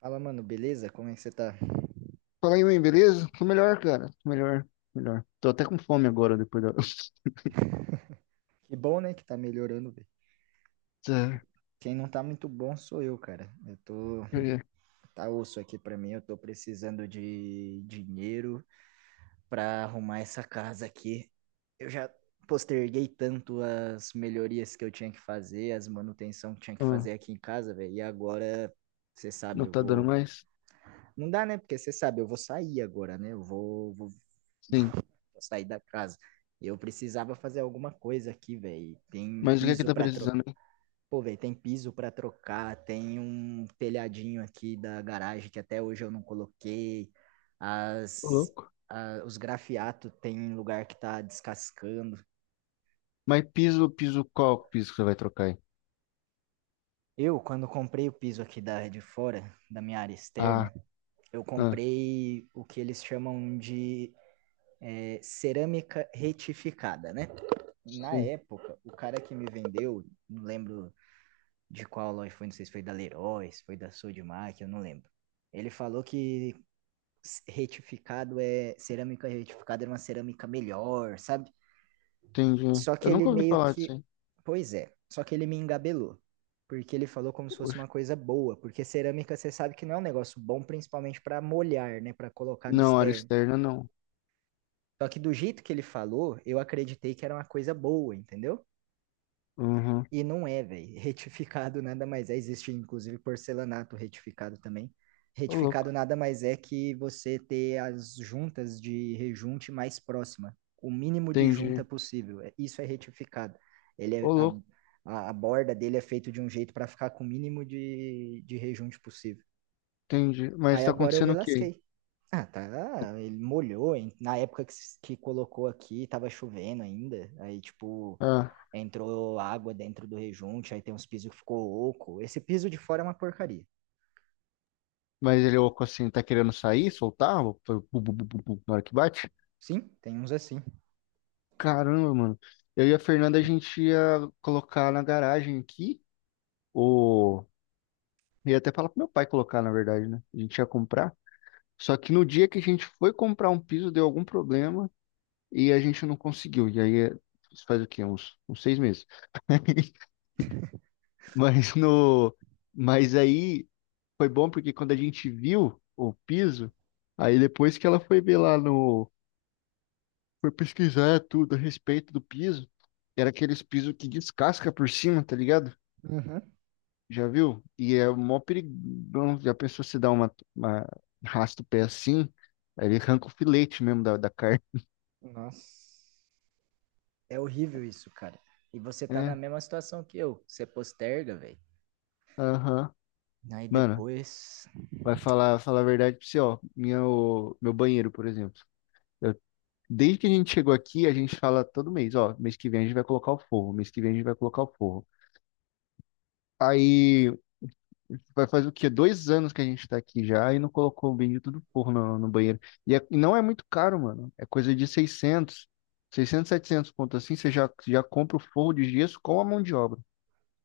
Fala, mano, beleza? Como é que você tá? Fala aí, mãe, beleza? Tô melhor, cara. Tô melhor, melhor. Tô até com fome agora, depois daQue bom, né, que tá melhorando, velho. Tá, deixa Quem não tá muito bom sou eu, cara. Eu ver. Tá osso aqui pra mim, eu tô precisando de dinheiro pra arrumar essa casa aqui. Eu já posterguei tanto as melhorias que eu tinha que fazer, as manutenção que tinha que Ah, fazer aqui em casa, velho. E agora, você não sabe, eu tá dando vou mais? não dá, né? Porque você sabe, eu vou sair agora, né? Eu Sim. vou sair da casa. Eu precisava fazer alguma coisa aqui, velho. Tem Mas o que é que piso tá pra trocar. precisando, hein? Pô, velho, tem piso pra trocar. Tem um telhadinho aqui da garagem que até hoje eu não coloquei. Ô, As, louco. Os grafiatos tem um lugar que tá descascando. Mas piso, piso qual piso que você vai trocar aí? Eu, quando comprei o piso aqui de fora, da minha área Ah, externa, eu ah, comprei o que eles chamam de cerâmica retificada, né? Na sim. época, o cara que me vendeu, não lembro de qual loja foi, não sei se foi da Leroy, se foi da Sodimac, eu não lembro. Ele falou que retificado é cerâmica retificada era uma cerâmica melhor, sabe? Entendi. Só que Eu ele nunca ouvi meio falar disso, que, hein? pois é, só que ele me engabelou, porque ele falou como se fosse Oxe. uma coisa boa, porque cerâmica você sabe que não é um negócio bom, principalmente para molhar, né, para colocar no Não, área externo. externa, não. Só que do jeito que ele falou, eu acreditei que era uma coisa boa, entendeu? Uhum. E não é, velho. Retificado nada mais é. Existe, inclusive, porcelanato retificado também. Ô, Retificado louco. nada mais é que você ter as juntas de rejunte mais próxima. O mínimo de junta Entendi. possível. É, isso é retificado. Ele é, Ô, louco. A borda dele é feita de um jeito para ficar com o mínimo de rejunte possível. Entendi. Mas Aí tá agora eu me acontecendo o quê aí? lasquei. Ah, tá. Ele molhou, hein? Na época que, s- que colocou aqui, tava chovendo ainda. Aí, tipo, Ah, entrou água dentro do rejunte, aí tem uns pisos que ficou oco. Esse piso de fora é uma porcaria. mas ele, ô, assim, tá querendo sair, soltar? Ô, bu- bu- bu- bu- bu- na hora que bate? Sim, tem uns assim. Caramba, mano. Eu e a Fernanda, a gente ia colocar na garagem aqui, ou ia até falar pro meu pai colocar, na verdade, né? A gente ia comprar. Só que no dia que a gente foi comprar um piso, deu algum problema e a gente não conseguiu. E aí, isso faz o quê? Uns 6 meses. Mas no, mas aí foi bom porque quando a gente viu o piso, aí depois que ela foi ver lá no, foi pesquisar tudo a respeito do piso, era aqueles piso que descasca por cima, tá ligado? Uhum. Já viu? E é mó perigão. Já pensou se dá uma raspa o pé assim? Aí ele arranca o filete mesmo da carne. Nossa. É horrível isso, cara. E você tá na É, mesma situação que eu. Você posterga, velho. aham. Aí Mano, depois. vai falar a verdade pra você, ó. Meu banheiro, por exemplo. Eu- desde que a gente chegou aqui, a gente fala todo mês, ó. Mês que vem a gente vai colocar o forro. Mês que vem a gente vai colocar o forro. Aí. Vai fazer o quê? 2 anos que a gente tá aqui já e não colocou o bendito do porro no banheiro. E não é muito caro, mano. É coisa de seiscentos 700 ponto assim. Você já compra o forro de gesso com a mão de obra.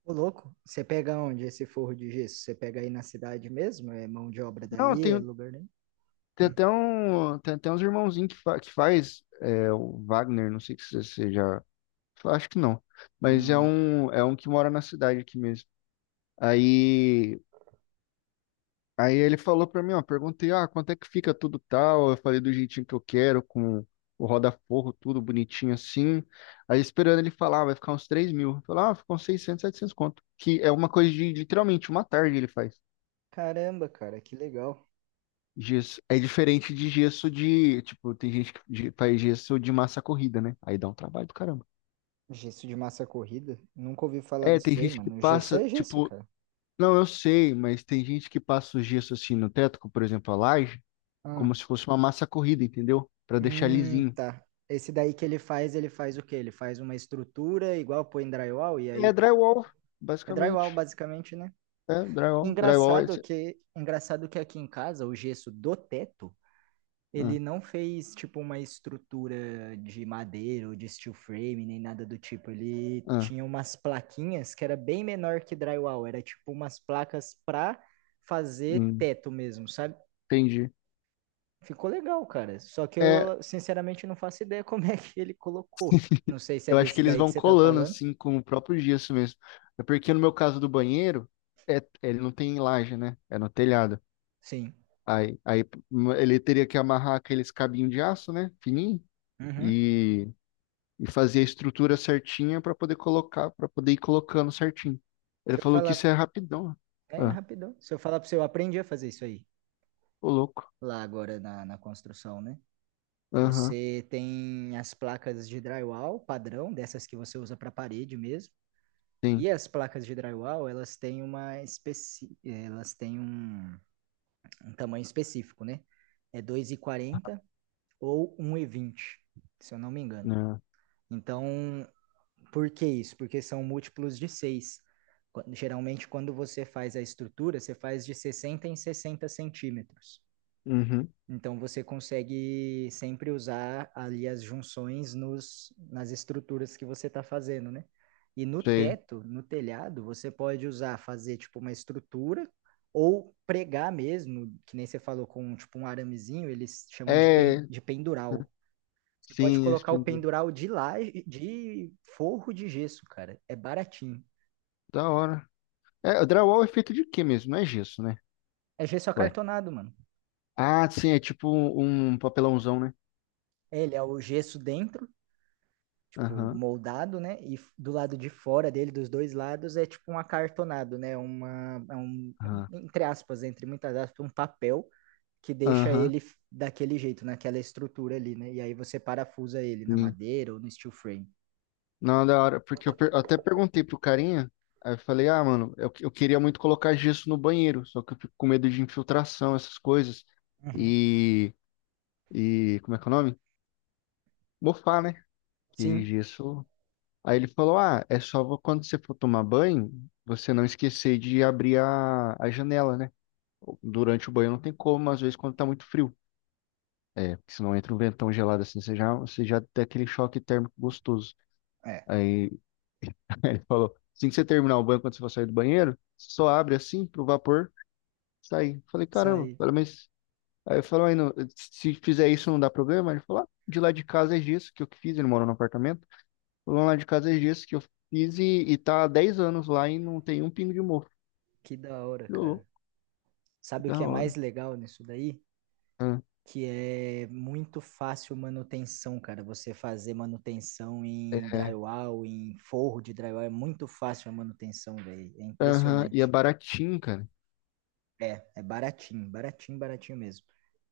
Ô, louco, você pega onde esse forro de gesso? Você pega aí na cidade mesmo? É mão de obra Não, daí? É tem, lugar nenhum? tem até um, tem até uns irmãozinhos que faz é, o Wagner, não sei se você já. Acho que não. Mas é Não. um, é um que mora na cidade aqui mesmo. Aí Aí ele falou pra mim, ó, perguntei, ah, quanto é que fica tudo tal? Eu falei do jeitinho que eu quero, com o roda-forro, tudo bonitinho assim. Aí esperando ele falar, vai ficar uns 3 mil. Falar, ah, ficou uns 600, 700 conto. Que é uma coisa de literalmente uma tarde ele faz. Caramba, cara, que legal. Gesso. É diferente de gesso de, tipo, tem gente que faz gesso de massa corrida, né? Aí dá um trabalho do caramba. Gesso de massa corrida? Nunca ouvi falar É, nisso tem daí, gente que mano. Gesso passa, é gesso, tipo, cara. não, eu sei, mas tem gente que passa o gesso assim no teto, como, por exemplo, a laje, Ah, como se fosse uma massa corrida, entendeu? Pra deixar lisinho. tá. Esse daí que ele faz o quê? Ele faz uma estrutura igual põe drywall e É aí drywall, é drywall basicamente. basicamente, né? É drywall. Drywall é esse. Engraçado que aqui em casa o gesso do teto, Ah, ele não fez tipo uma estrutura de madeira ou de steel frame nem nada do tipo. Ele ah, tinha umas plaquinhas que era bem menor que drywall, era tipo umas placas pra fazer hum, teto mesmo, sabe? entendi. Ficou legal, cara. Só que É, eu, sinceramente, não faço ideia como é que ele colocou. Não sei se é eu acho que desse eles daí que vão você tá colando falando. assim com o próprio gesso mesmo. É porque no meu caso do banheiro, ele não tem laje, né? É no telhado. Sim. Aí ele teria que amarrar aqueles cabinhos de aço, né? Fininho. Uhum. E, e fazer a estrutura certinha para poder colocar, para poder ir colocando certinho. Ele Se eu falou que isso é falar. rapidão. É, Ah, rapidão. Se eu falar pra você, eu aprendi a fazer isso aí. ô louco. Lá agora na construção, né? Aham, Você tem as placas de drywall padrão, dessas que você usa pra parede mesmo. sim. E as placas de drywall, elas têm um tamanho específico, né? É 2,40 ou 1,20, se eu não me engano. Ah, Então, por que isso? Porque são múltiplos de seis. Geralmente, quando você faz a estrutura, você faz de 60 em 60 centímetros. uhum, Então, você consegue sempre usar ali as junções nas estruturas que você está fazendo, né? E no sei. teto, no telhado, você pode usar, fazer tipo uma estrutura ou pregar mesmo, que nem você falou, com tipo um aramezinho, eles chamam de, pen, É, de pendural. Você pode sim, colocar o expandido. pendural de lá, de forro de gesso, cara. É baratinho. Da hora. É, o drywall é feito de quê mesmo? Não é gesso, né? É gesso Ué. acartonado, mano. Ah, sim, é tipo um papelãozão, né? É, ele é o gesso dentro, tipo, Aham, moldado, né? E do lado de fora dele, dos dois lados, é tipo um acartonado, né? Aham, Entre aspas, entre muitas aspas, um papel que deixa aham. ele daquele jeito, naquela estrutura ali, né? E aí você parafusa ele na Sim. madeira ou no steel frame. Não, da hora, porque eu até perguntei pro carinha, aí eu falei, ah, mano, eu queria muito colocar gesso no banheiro, só que eu fico com medo de infiltração, essas coisas. Uhum. E, e como é que é o nome? Mofar, né? Que Sim, gesso. Aí ele falou, ah, é só quando você for tomar banho, você não esquecer de abrir a janela, né? Durante o banho não tem como, mas às vezes quando tá muito frio. É, porque senão entra um ventão gelado assim, você já tem aquele choque térmico gostoso. é. Aí ele falou, assim que você terminar o banho, quando você for sair do banheiro, você só abre assim pro vapor sair. Falei, Isso caramba. aí. Falei, mas. Aí eu falei, "Mas se fizer isso não dá problema?" Ele falou, ah, de lá de casa é gesso que eu que fiz, ele mora no apartamento. Falou, lá de casa é gesso que eu fiz e tá há 10 anos lá e não tem um pingo de mofo. Que da hora, Falei, "Ô, cara. louco, Sabe o da que é hora." mais legal nisso daí? Ah, Que é muito fácil manutenção, cara. Você fazer manutenção em é, drywall, em forro de drywall, é muito fácil a manutenção, velho. É aham, e é impressionante. baratinho, cara. É, é baratinho, baratinho, baratinho mesmo.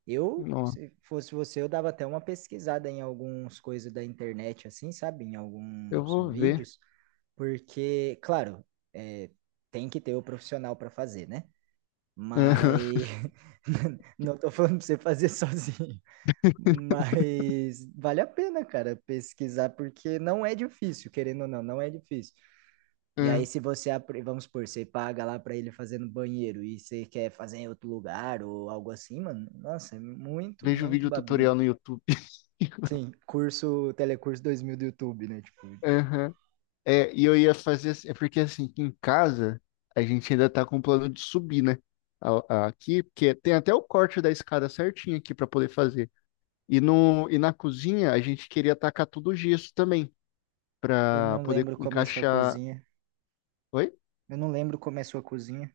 Eu, Nossa. se fosse você, eu dava até uma pesquisada em algumas coisas da internet, assim, sabe? Em Eu alguns vou ver. vídeos, porque, claro, é, tem que ter o profissional para fazer, né? Aham. Mas não tô falando pra você fazer sozinho. Mas vale a pena, cara, pesquisar, porque não é difícil, querendo ou não, não é difícil. E aí, Aham. se você, apre- vamos supor, você paga lá pra ele fazer no banheiro e você quer fazer em outro lugar ou algo assim, mano, nossa, é muito, Vejo muito vídeo babinha. tutorial no YouTube. Sim, curso, Telecurso 2000 do YouTube, né? Tipo, Aham. É, e eu ia fazer assim, é porque assim, aqui em casa a gente ainda tá com o plano de subir, né? Aqui, porque tem até o corte da escada certinho aqui pra poder fazer. E, no, e na cozinha a gente queria tacar tudo gesso também, eu pra não poder lembro como é sua encaixar. cozinha. Oi? Eu não lembro como é sua cozinha.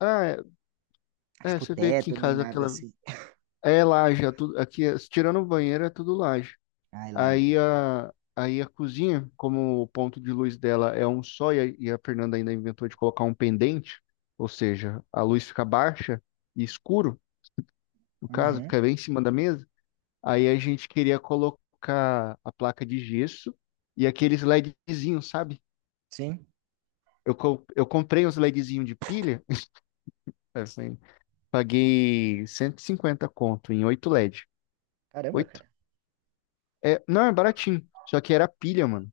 Ah, é, é, Tipo, você vê aqui em teto, nem casa nada aquela. assim. É laje, é tudo, aqui, tirando o banheiro, é tudo laje. Ai, laje. Aí a cozinha, como o ponto de luz dela é um só, e a Fernanda ainda inventou de colocar um pendente, ou seja, a luz fica baixa e escuro, no caso, Uhum, fica bem em cima da mesa. Aí a gente queria colocar a placa de gesso e aqueles LEDzinhos, sabe? sim. Eu comprei uns LEDzinhos de pilha, assim, paguei 150 conto em 8 LED. Caramba, Oito. cara. É, não, é baratinho, só que era pilha, mano.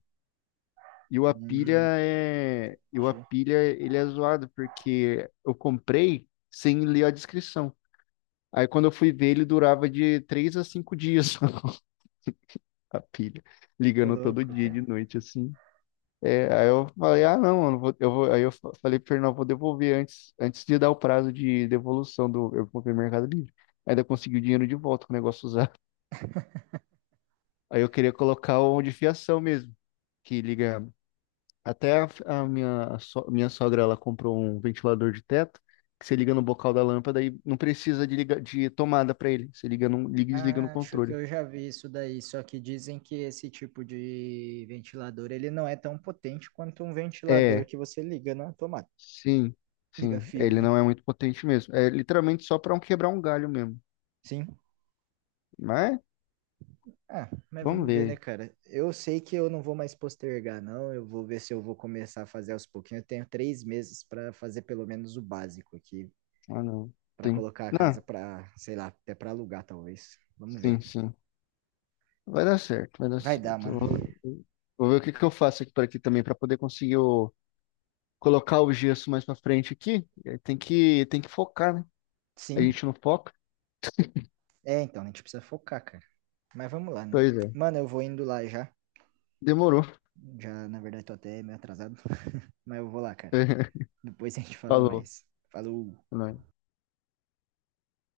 E o Hum, Apilha é, e o entendi. Apilha ele é zoado porque eu comprei sem ler a descrição. Aí quando eu fui ver ele durava de 3 a 5 dias a pilha, Ô, ligando todo louco, dia de cara. noite assim. É, aí eu falei, ah não, eu não vou, eu vou, aí eu falei pro Fernando, eu vou devolver antes, de dar o prazo de devolução do, eu comprei no Mercado Livre. Ainda consegui o dinheiro de volta com o negócio usado. Aí eu queria colocar o de fiação mesmo, que liga. Até a minha sogra, ela comprou um ventilador de teto que você liga no bocal da lâmpada e não precisa de, liga, de tomada para ele. Você liga e desliga no Acho que controle. eu já vi isso daí, só que dizem que esse tipo de ventilador, ele não é tão potente quanto um ventilador É, que você liga na tomada. sim, Liga sim. É, fio, ele né? não é muito potente mesmo. É literalmente só para um quebrar um galho mesmo. Sim. Mas Ah, mas vamos vamos ver ver, né, aí. cara? Eu sei que eu não vou mais postergar, não. Eu vou ver se eu vou começar a fazer aos pouquinhos. Eu tenho 3 meses para fazer pelo menos o básico aqui, Ah, não. para Tem. colocar a casa Não, para, sei lá, até para alugar, talvez. Vamos ver. sim, sim. Vai dar certo, vai dar Vai dar, certo. mano. Vou ver o que que eu faço aqui para aqui também para poder conseguir colocar o gesso mais para frente aqui. É. Tem que focar, né? A Sim. gente não foca. É, então, a gente precisa focar, cara. Mas vamos lá, né? Pois é. Mano, eu vou indo lá já. Demorou. Já, na verdade, tô até meio atrasado, mas eu vou lá, cara. Depois a gente fala Falou, mais. Falou! né?